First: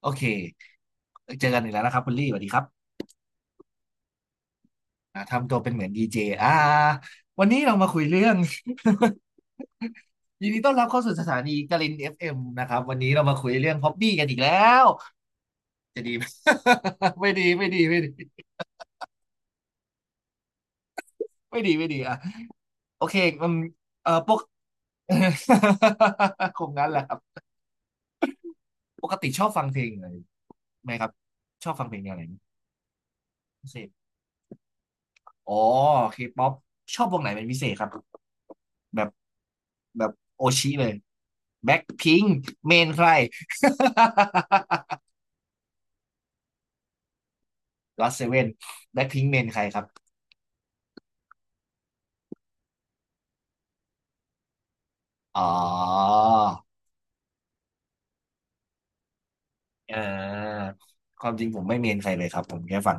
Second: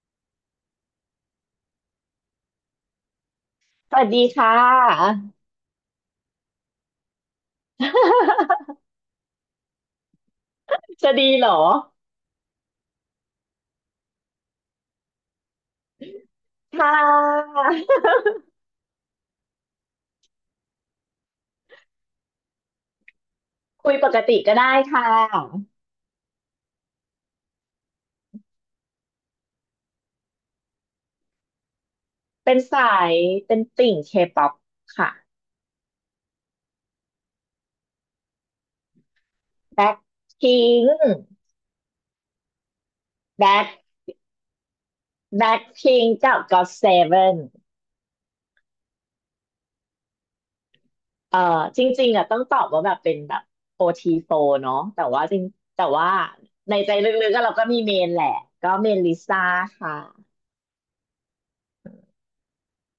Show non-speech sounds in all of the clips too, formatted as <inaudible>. โอเคเจอกันอีกแล้วนะครับคุณลี่สวัสดีครับสวัสดีค่ะ ทำตัวเป็นเหมือนดีเจวันนี้เรามาคุยเรื่อง <laughs> <laughs> ยินดีต้อนรับเข้าจะสู่สดีถาเหรนีอกลินเอฟเอ็มนะครับวันนี้เรามาคุยเรื่องฮ็อบบี้กันอีกแล้วจะดี <laughs> ไหม ค่ <laughs> ไม่ดีะไม่ดีไม่ดีไม่ดีไม่ดีอ่ะโอเคมันคุยปเอ่อกปติก ก็ได้ค่ะ <laughs> คงงั้นแหละครับปกติชอบฟังเพลงอะไรไหมครับชอบฟังเพลงแนวไหนเป็นสายเป็นพิเศษติ่งเคป๊อปค่ะอ๋อเคป๊อปชอบวงไหนเป็นพิเศษครับแบบ แบ็คแบบโอพิชิงเลยค์แบ็คพิงเมนใคร แบ็ค <laughs> แบ็คพิงค์กับก็อตเซเว่นก็อตเซเว่นแบ็คพิง <laughs> เมนใครครับเอ่อจริงๆอ่ะต้องตอบว่าแบบเป็นแบบโอทีโฟร์เนาะอ๋อแต่ว่าในใจลึกๆก็เราก็มีเมนแหละก็เมนลิซ่าค่ะอ่าความจริงผมไม่เมนใครเลยครับผมแค่ฟัง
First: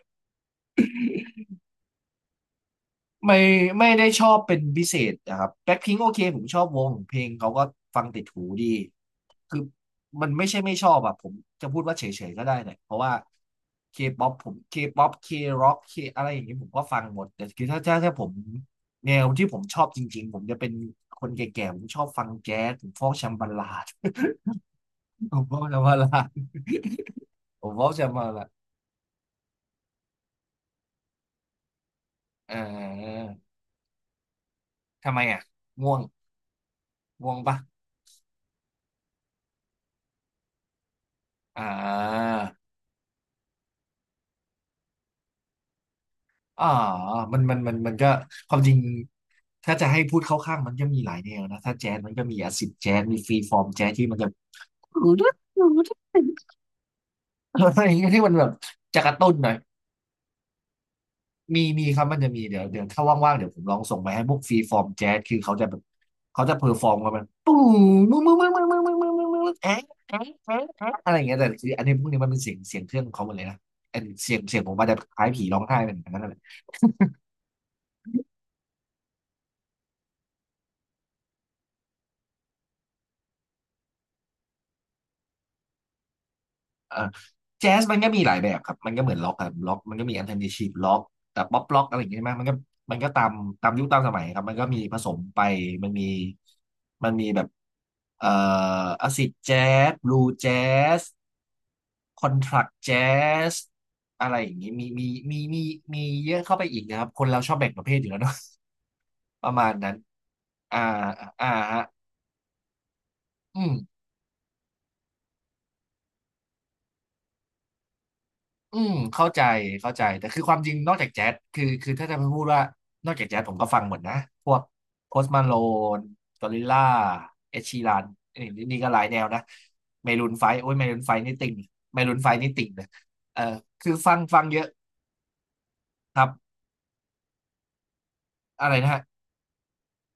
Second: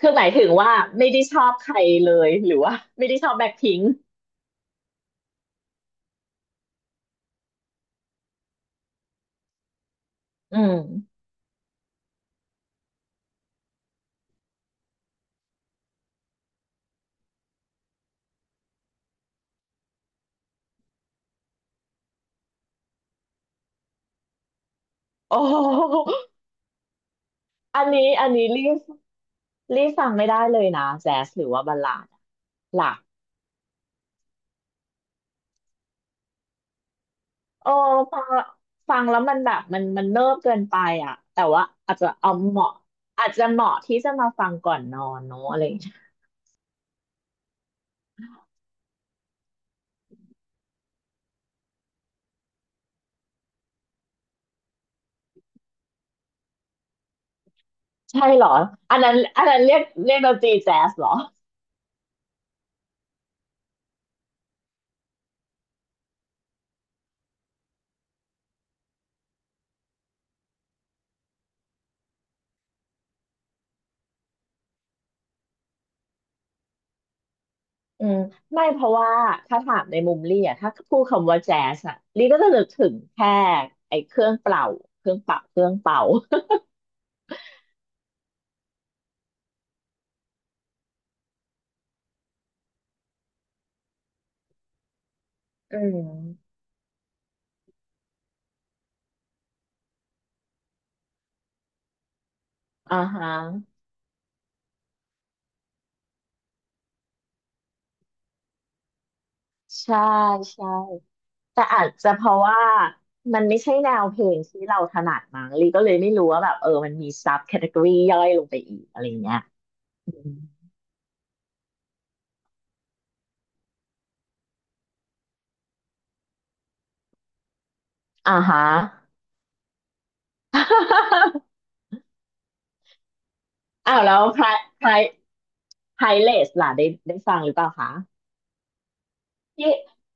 คือหมายถึงว่าไม่ได้ชอบใครเลยหรือว่าไม่ได้ชอไม่บแบ็คพิงไม่ค์ได้ชอบเป็นพิเศษนะครับแบ็คพิงค์โอเคผมชอบวงเพลงเขาก็ฟังติดหูดีคือมันไม่ใช่อืไม่ชอบอะม ผมจะพูดว่าเฉยๆก็ได้เนี่ยเพราะว่าเคป๊อปผมเคป๊อปเคร็อกเคอะไรอย่างนี้ผมก็ฟังหมดแต่คือถ้าผมแนวที่ผมชอบจริงๆผมจะเป็นคนแก่ๆผมชอบฟังแจ๊สผมฟอกแชมบาลาด <laughs> ผโอ้มฟโหอกแชมบาลาดผมฟอันอกแชนี้มบาอันลานี้ดรีบรีบฟังไม่ได้เลยนะแจ๊สหรือว่าบัลลาดอะเหลักออทำไมอ่ะง่วงง่วงปะโอ้ฟังฟังแล้วมันแบบมันเนิบเกินไปอ่ะแต่อ่ว่าอาจจะเอาเหา มาะอาจจะเหมาะที่จะมาฟังก่อนนอนเนอะอะไรอย่างเงี้ยอ่ามันก็ความจริงถ้าจะให้พูดเข้าข้างมันก็มีหลายแนวนะถ้าแจ๊สมันก็มีอาซิดแจ๊สมีฟรีฟอร์มแจ๊สที่มันจะ <laughs> อะไรอย่างเงี้ยที่ใช่มันเหแบรอบอันจะกนั้ระนตุ้นอันหน่อยนั้นเรียกดนตรีแจ๊สเหรอมีครับมันจะมีเดี๋ยวถ้าว่างๆเดี๋ยวผมลองส่งไปให้พวกฟรีฟอร์มแจ๊สคือเขาจะแบบเขาจะเพอร์ฟอร์มกัน <laughs> มันปุ้มมึงมึงมึงมึงมึงมึงมึงมึงมึงแอ๊ะแอ๊ะแอ๊ะแอ๊ะอะไรอย่างเงี้ยแต่คืออันนี้พวกนี้มันเป็นเสียงเสียงเครื่องของเขาหมดเลยนะอันเสียงเสียงผมอาจจะคล้ายผีร้องไห้เหมือนกันนั่นแหละ อืมไม่เพราะว่าถ้าถามในมุมลี่อ่ะถ้าพูดคำว่าแจ๊สอ่ะลี่ก็จะนึกถึงแค่ไอ้เครื่องเป่าเครื่องเป่าเครื่องเป่าเอ่อแจ๊สมันก็มีหลายแบบครับ มันก็เหมือนล็อกครับล็อกมันก็มีอันเทอร์ i นทีฟล็อกแต่ป๊อปล็อกอะไรอย่างเงี้ยใช่ไหมมันก็ตามตามยุคตามสมัยครับ มันก็มีผสมไป อืมันมีมมันมีแบบเอ่ออาซิดแจ๊สบลูแจ๊สคอนทรักแจ๊อ่าฮะสอะไรอย่างงี้มีมีมีเยอะเข้าไปอีกนะครับ คนเราชอบแบ่งประเภทอยู่แล้วเนาะ <laughs> ประมาณนั้นใช่ใช่ อ่าอ่าแต่ฮะอาจจะเพราะว่ามันไม่อืม ใช่แนวเพลงที่เราถนัดมั้งลีก็เลยไม่รู้ว่าแบบเออมันมีซับแคตตากรีย่อยลงไปอีอืกมอะไรเข้าเงี้ยใจเข้าใจอืแต่มคือความจริงนอกจากแจ๊สคือถ้าจะพูดว่านอกจากแจ๊สผมก็ฟังหมดนะพวกโพสต์มาโลนกอริลล่าเอชีรันอ่าฮะ นี่ก็หลายแนวนะเมรูนไฟโอ้ยเมรูนไฟนี่ <laughs> ติ่งเมรูนไฟนี่ติ่งเลยเออคืออ้าวฟัแล้งวฟังเยอะไพรไพรครัเลสบล่ะได้ได้ฟังหรือเปล่าคะอะไรนะฮะที่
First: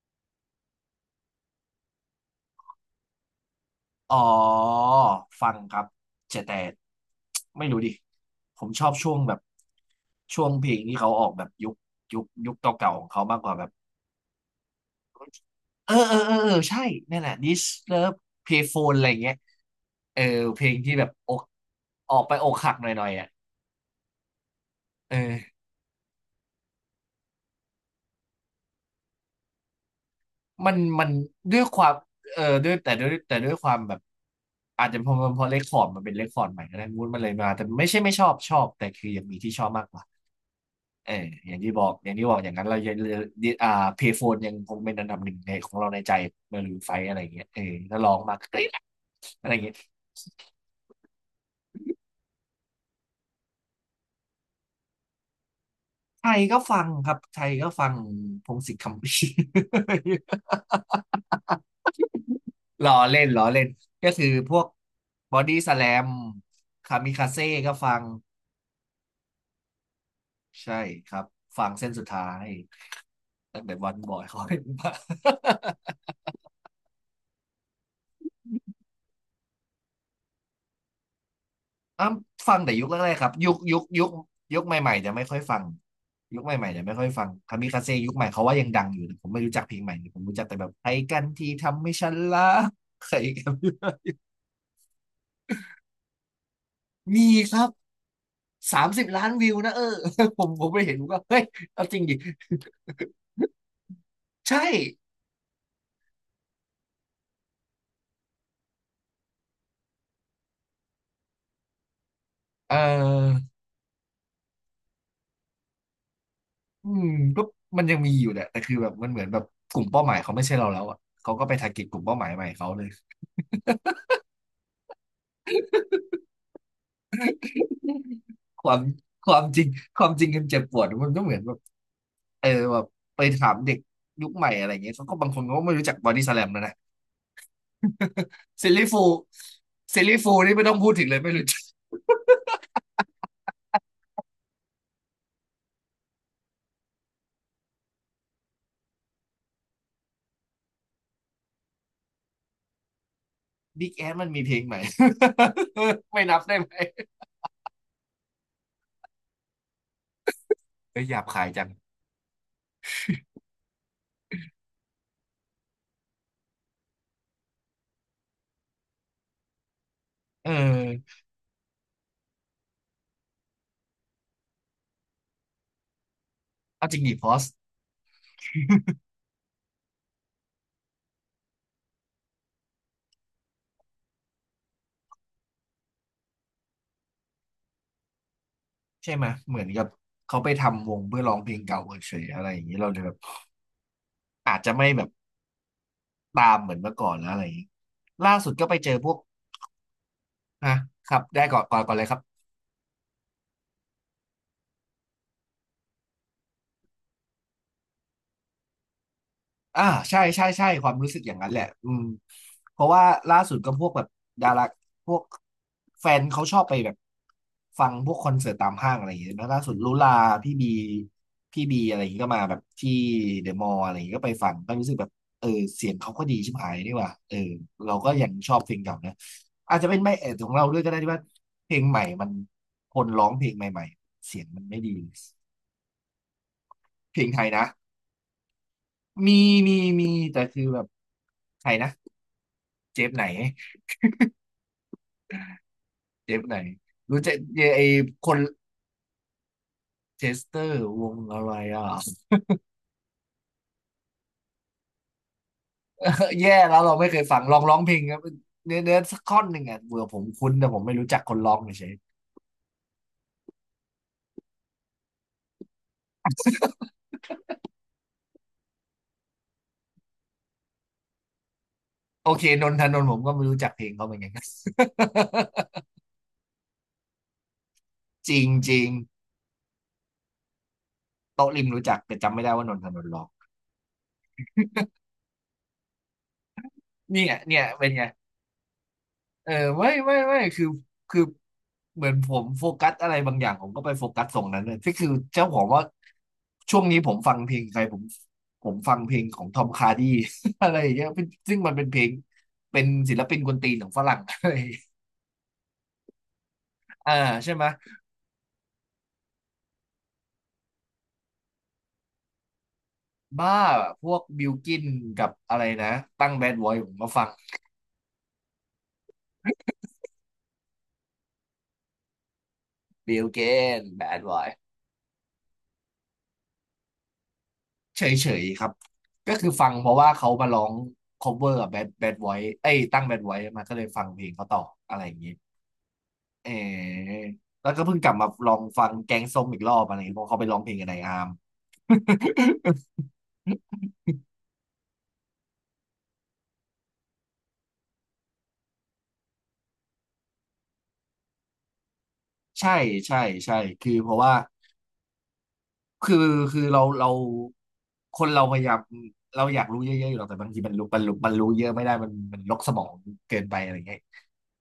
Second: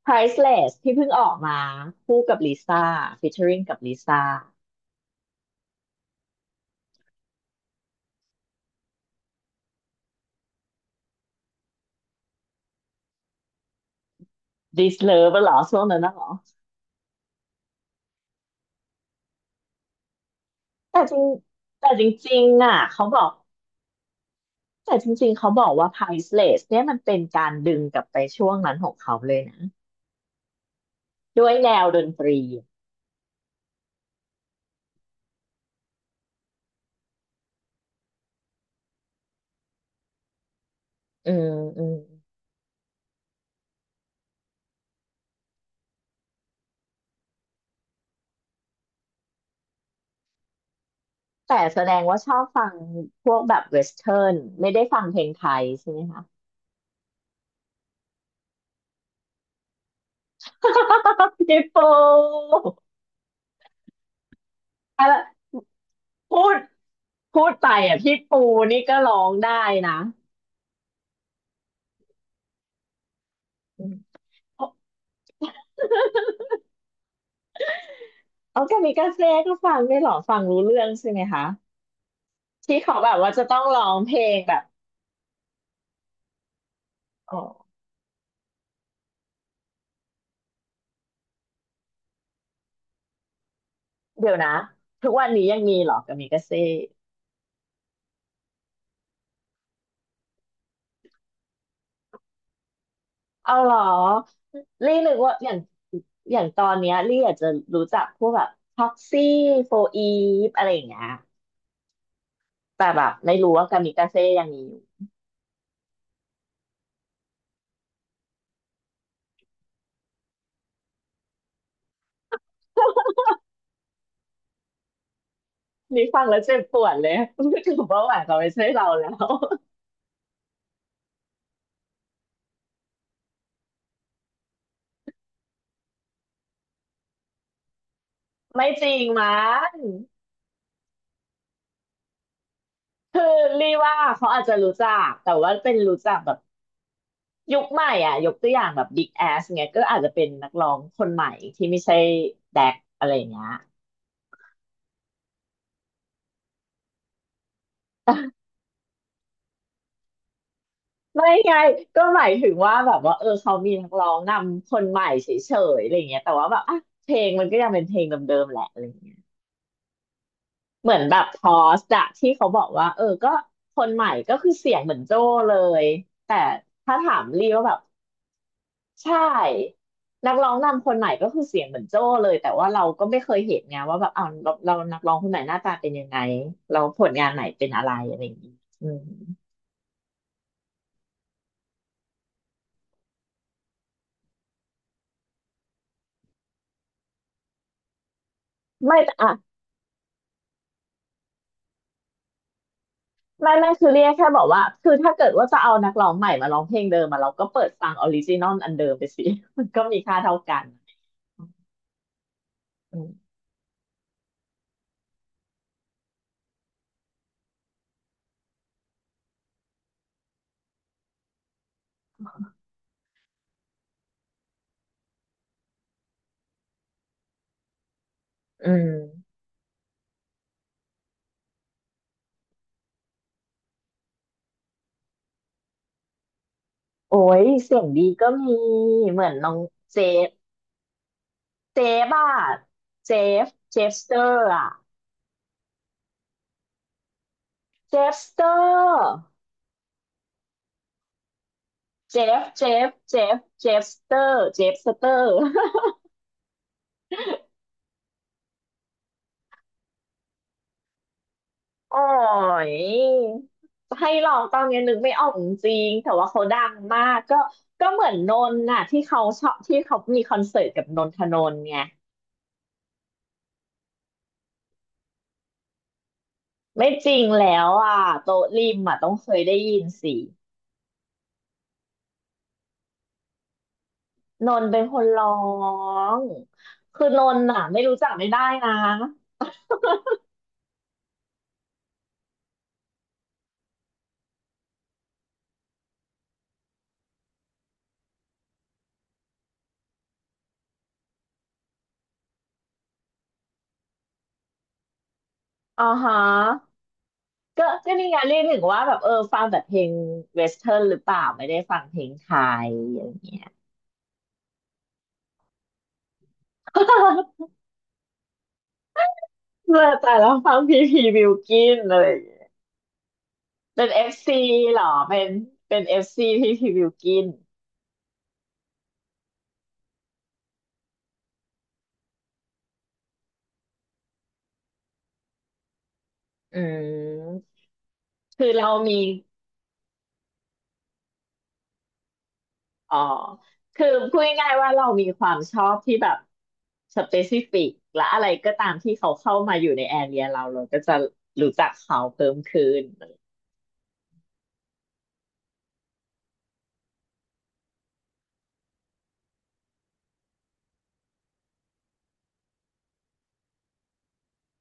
Priceless ที่เพิ่งออกมาคู่กับลิซ่า featuring กับลิอ๋อซ่า ฟังครับแต่ไม่รู้ดิผมชอบช่วงแบบช่วงเพลงที่เขาออกแบบยุคยุคเก่าๆของเขามากกว่าแบบ This Love เหรอช่วงเออนั้นเอน่ะอเหรอเออเออใช่นั่นแหละ This Love Payphone อะไรอย่างเงี้ยเออเพลงที่แต่แบบจริงอกแต่จออกไปริงอกๆหักอ่ะหน่เขาอยๆอบออ่ะกแต่จริงๆเขาเออบอกว่า Priceless เนี่ยมันเป็นการดึงกลับไปช่วงนั้นของเขาเลยนะ มันมันด้วยด้วยแนคววามดนตรีเออด้วยความแบบอาจจะเพราะเลคคอร์ดมันเป็นเลคคอร์ดใหม่ก็ได้มูดมันเลยมาแต่ไม่ใช่ไม่ชอบชอบแต่คือยังมีที่ชอบมากกว่าเอออืมอย่างที่บอือกมอย่างที่บอกอย่างนั้นเรายังอ่าเพย์โฟนยังคงเป็นอันดับหนึ่งในของเราในใจมารูนไฟอะไรอย่างเงี้ยเออถ้าลองมาก็ได้นะอะไรอย่างเงี้ย แต่แสดงว่าชอบฟังพวกแบบเวสเทิร์นไม่ได้ฟังเพลงไทยใช่ไหมคะ ไทยก็ฟังพงษ์สิทธิ์คำภีร์ <laughs> พี่ปู <laughs> ล้อเล่นก็คือพวกอะไรบอดี้สแลมพูดคามิคาเซ่พูดไปก็ฟัอ่ะงพี่ปูนี่ก็ร้องได้นะใช่ครับฟังเส้นสุดท้ายตั้งแต่อืวัมนบอย <laughs> เขาเป็โอนมา <laughs> าแกามิกาเซ่ก็ฟังได้วยเหรอฟังรู้เรื่องใช่ไหมคะอ้ำฟังแต่ที่ยุคแรเขาแบกบๆครัว่าบจะยุคต้องยุร้คองยุคเพลงแบยุคบใหม่ๆจะไม่ค่อยฟังยุคใหม่ๆจะไม่ค่อยฟังอ๋อคามิคาเซ่ยุคใหม่เขาว่ายังดังอยู่แต่ผมไม่รู้จักเพลงใหม่ผมรู้จักแต่แบบใค้กันที่ทำให้ฉันรักใครกัน เดี๋ยวนะทุกวันนี้ยังมีเหรอกามิกาเซ่ <laughs> มีครับ 30 ล้านวิวนะเออ <laughs> ผมไปเห็นผมก็เฮ้ยเอาจริงดิ เอาเหรอ <laughs> ใช่ลี่นึกว่าอย่างตอนเนี้ยลี่อาจจะรู้จักพวกแบบท็อกซี่โฟอีฟอะไรอย่างเงี้ยเแต่แบบไม่ออรู้ว่ากามิกาเซ่ยังมีอยู่อืมก็มันยังมีอยู่แหละแต่คือแบบมันเหมือนแบบกลุ่มเป้าหมายเขาไม่ใช่เราแล้วอ่ะเขาก็ไปทาร์เก็ตกลุ่มเป้าหมายใหม่เขาเลยนี่ฟังแล้วเจ็บปวดเลย <laughs> รู้สึกว่าหวานเขาไม่คใช่วามเราแล้คว วามจริงความจริงมันเจ็บปวดมันก็เหมือนแบบเออแบบไปถามเด็กยุคใหม่อะไรเงี้ยเขาก็บางคนก็ไม่รู้จักบอดี้สแลมแล้วนะ <laughs> ไม่ซิลจลี่ริฟูงลมั้งซิลลี่ฟูลนี่ไม่ต้องพูดถึงเลยไม่รู้จักคือลี่ว่าเขาอาจจะรู้จักแต่ว่าเป็นรู้จักแบบยุคใหม่อ่ะยกตัวอย่างแบบบิ๊แอสเงี้ยก็อาจจะเป็นนักร้องคนใหม่ที่ไม่ใช่แดกอะไรอย่างเงี้ย บิ๊กแอมันมีเพลงใหม่ <laughs> ไม่นับได้ไหมเออหยาบไม่คายไงจังก็หมายถึงว่าแบบว่าเออเขามีนักร้องนำคนใหม่เฉยๆอะไรอย่างเงี้ยแต่ว่าแบบอ่ะเพลงมันก็ยังเป็นเพลงเดิมๆแหละอะไรอย่างเงี้ยเอเหมือนแบอ บพอสอะที่เขาบอกว่าเออก็คนใหม่ก็คือเสียงเหมือนโจ้เลยแต่เอาจถ้าริงดิถาพมอสลีว่าแบบใช่นักร้องนำคนใหม่ก็คือเสียงเหมือนโจ้เลยแต่ว่าเราก็ไม่เคยเห็นไงว่าแบบเอาเรานักร้องคนไหนหน้าตาเป็นยังไงเราผลงานไหนเป็นอะไรอะไรอย่างเงี้ยอืมใช่ไหมเหมือนกับเขาไปทำวงเพื่อร้องเพลงเก่าเฉยๆอะไรอย่างนี้เราเลยแบบอาจจะไม่แบบตามเหมือนเมื่อก่อนแล้วอะไรอย่างนี้ล่าสุดก็ไปเจอไม่พวแต่กอ่ะ นะครับได้ก่อนก่อนก่อนเลยครับ ไม่ไม่คือเรียกแค่บอกว่าคือถ้าเกิดว่าจะเอานักร้องใหม่มาร้องเพลงเดิมมาเราก็เปิดฟังออริจินอลอันเดิมไปสิ <laughs> มันก็อ่ามีค่าใช่เท่าใช่กันใช่ความรู้สึกอย่างนั้นแหละอืมเพราะอืว่ามล่าสุดก็พวกแบบดาราพวกแฟนเขาชอบไปแบบฟังพวกคอนเสิร์ตตามห้างอะไรอย่างเงี้ยแล้วล่าสุดลุลาพี่บีพี่บีอะไรอย่างเงี้ยก็มาแบบที่เดอะมอลล์อะไรอย่างเงี้ยก็ไปฟังก็รู้สึกแบบเออเสียงเขาก็ดีชิบหายนี่หว่าเออเราก็ยังชอบอืเพลงเก่านะมอาจจะเป็นไม่เอดของเราด้วยก็ได้ที่ว่าเพลงใหม่มันคนร้องเพลงใหม่ๆเสียงมันไม่ดีเพโอ้ลงไทยยนะเสียงดีก็มีเหมือมีนน้องมีเจมีฟแต่คือแบบใครเจนะ ฟอะเจฟเจไหนฟเจฟสเตอร์อะเจฟไหนรู้จักยไอเจฟสคนเตอร์เชสเตอร์วงอะไรอ่ะ เจฟเจฟเจฟเจฟสเตอร์เจฟสเตอร์ <laughs> แย่แล้วเราไม่เคยฟังลองร้องเพลงครับเนื้อสักท่อนหนึ่งอ่ะเบื่อผมคุ้นแต่ผมไม่รู้จักคนร้องเฉยโอ้ยให้ลองตอนนี้นึกไม่ออกจริงๆแต่ว่าเขาดังมากก็เหมือนนนท์น่ะที่เขาชอบที่เขามีคอนเสิร์ตกับนนทนนท์ไงๆโอเคนนทนนท์ผมก็ไม่รู้จักเพลงเขาเหมือนกัน <laughs> ไม่จริงแล้วอ่ะจริโต๊ะงริจมริงอ่ะต้องเคยได้ยินสิโต๊ะริมรู้จักแต่จำไม่ได้ว่านนทนนท์ร้องนนท์เป็นคนร้องคือนเนี่ยนท์เนี่น่ะยไม่เป็นรู้ไง จักไม่ได้นะเออไม่ไม่ไม่คือเหมือนผมโฟกัสอะไรบางอย่างผมก็ไปโฟกัสตรงนั้นเลยที่คือเจ้าของว่าช่วงนี้ผมฟังเพลงใครผมฟังเพลงของทอมคาร์ดี้ <laughs> อะไรอย่างเงี้ยเป็นซึ่งมันเป็นเพลงเป็นศิลปินกวนตีนของฝรั่ง <laughs> อะไรอย่างเงี้ยอ่าฮะอ่าใช่ไหมก็นี่ไงเรียกหึงว่าแบบเออฟังแต่เพลงเวสเทิร์นหรือเปล่าไม่ได้ฟังเพลงไทยอย่างเงี้ย บ้าพวกบิลกินกับอะไรนะตั้งแบดบอยผมก็ฟัง <laughs> เมื่อแต่วฟังพีพีบิวกินอะไรอย่างเลย บิลกินเป็นแบเอฟดบอซีย หรอเป็นเอฟซีที่พี่บิวกินเฉยๆครับก็คือฟังเพราะว่าเขามาร้อง cover กับ Bad Bad Boy เอ้ยตั้ง Bad Boy มาก็เลยฟังเพลงเขาต่ออะไรอย่างงี้เอืออมแล้วก็เพิ่งกลับมาคืลอองเราฟังมีแกงส้มอีกรอบอะไรอย่างเงี้ยเพราะเขาไปร้องเพลงกับนายอาร์ม อ๋อคื <laughs> อพูดง่ายๆว่าเรามีความชอบที่แบบสเปซิฟิกและอะไรก็ตามที่เขาเข้ามาอยู่ในแอเรียเราก็จะรู้จักเขาเพิ่มขึ้ใช่นใช่ใช่คือเพราะว่า คือเราคนเราพยายามเราอยากรู้เยอะๆอยู่หรอกแต่บางทีมันรู้เยอะไม่ได้มันลกสมองเกินไปอะไรเงี้ย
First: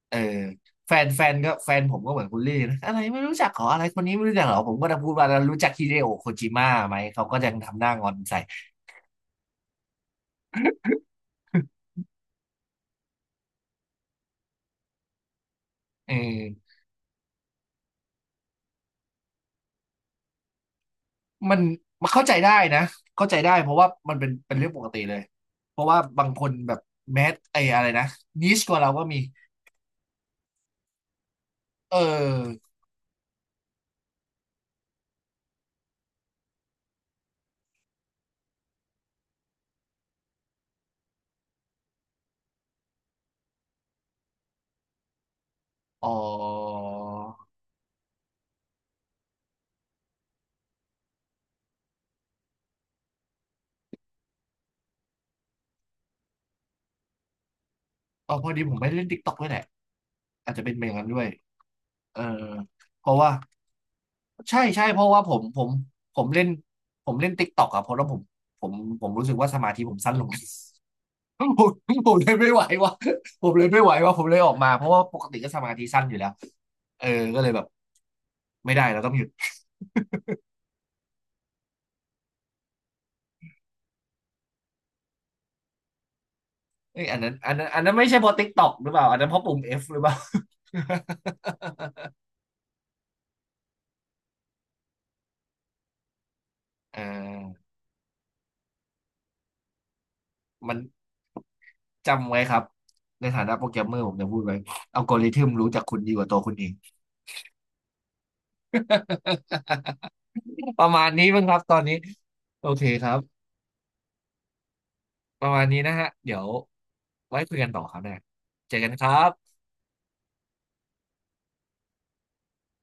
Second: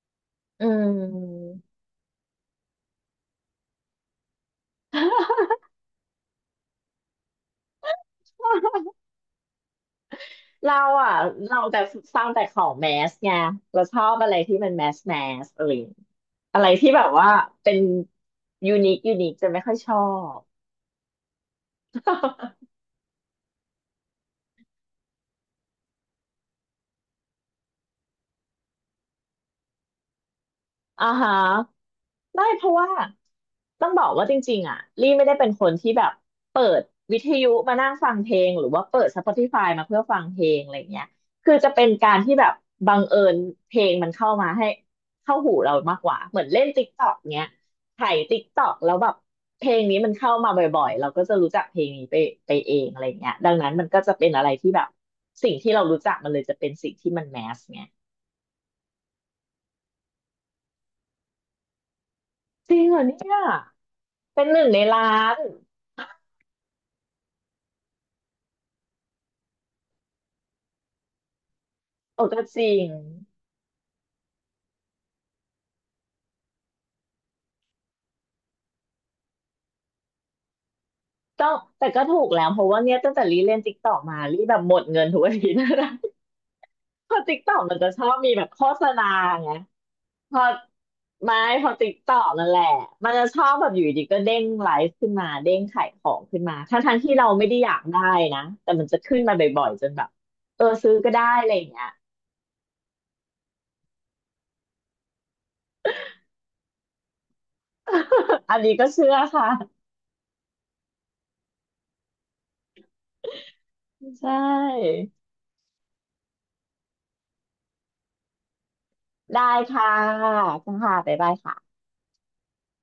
เอออืม แฟนผมก็เหมือนคุณลี่นะอะไรไม่รู้จักขออะไรคนนี้ไม่รู้จักเหรอผมก็จะพูดว่า <laughs> รู้จักฮิเดโอะโคจิมะไหมเขาก็ยังทำหน้างอนใส่ เราอ่ะเราแต่ฟังแต่ของแมสไงเราชอบอะไรที่มันแมสแมสอะไรอย่าง <laughs> เอออะไรที่แบบว่าเป็นยูนิคยูนิคจะไม่ค่อยชอบ มันมันเข้าใจได้ <laughs> นะเข้าใจได้เพราะว่ามันเป็นเรื่องปกติเลยเพราะว่าบางคนแบบแมสไออะไรนะนิชกว่าเราก็มีอ่าฮะเไม่เพออราะว่าต้องบอกว่าจริงๆอ่ะลี่ไม่ได้เป็นคนที่แบบเปิดวิทยุมานั่งฟังเพลงหรือว่าเปิด Spotify มาเพื่อฟังเพลงอะไรเงี้ยคือจะเป็นการที่แบบบังเอิญเพลงมันเข้ามาให้เข้าหูเรามากอ๋กอ ว่าเหมือนเล่น TikTok เงี้ยไถ TikTok แล้วแบบเพลงนี้มันเข้ามาบ่อยๆเราก็จะรู้จักเพลงนี้ไปเองอะไรเงี้ยดังนั้นมันก็จะเป็นอะไรที่แบบสิ่งที่เรารู้จักมันเลยจะเป็นสิ่งที่มันแมสไงอออพอดีผมไม่ได้เล่นติ๊กต็อกด้วยแหละอาจจะเป็นอย่างนั้นด้วยเออจริงเหรอเพราะเนี่ว่ายเป็นหใช่นึ่งในใช่เพราะล้าว่าผน มผมผมเล่นเล่นติ๊กต็อกอะเพราะว่าผมผมรู้สึกว่าสมาธิผมสั้นลง <laughs> ผมผมโอ้เลยก็ไม่จไหวริงว่ะผมเลยไม่ไหวว่ะผมเลยออกมาเพราะว่าปกติก็สมาธิสั้นอยู่แล้วเออก็เลยแบบไม่ได้เราต้องหยุดต้องแต่ก็ถูกแล้วเพราะว่าเนี่ยตั้งแต่รีเล่นติ๊กตอกมารีแบบหมดเงินทุกอาทิตย์นะ เอ้ <laughs> ยเพราะติ๊กตอกมัอันนจะนั้นชไม่อบใช่เพมีราะแบติ๊บกต็โฆอกษหรือเปณาล่าอันนั้นเพราะไงปุ่ม F หรือเปล่า พอไม่ <laughs> พอติ๊กตอกนั่นแหละมันจะชอบแบบอยู่ดีก็เด้งไลฟ์ขึ้นมาเด้งขายของขึ้นมาทั้เองที่เราไม่ได้ออยากได้นะแต่มันจะขึ้นมาบ่อยๆจนแบบเออมันซื้อก็ได้อะไรอย่างเงี้ย จำไว้ครับในฐานะโปรแกรมเมอร์ผมจะพูดไว้อัลกอริทึมรู้จักคุณดีกว่าตัวคุณเอง <laughs> อันนี้ก็เชื่อค่ะ <laughs> ประมาณนี้มั้งครับตอนนี้โอเคครับใช่ประมาณนี้นะฮะเดี๋ยวไว้คุยกันต่อครับเนี่ยเจอกันครัได้บค่ะค่ะบ๊ายบายค่ะ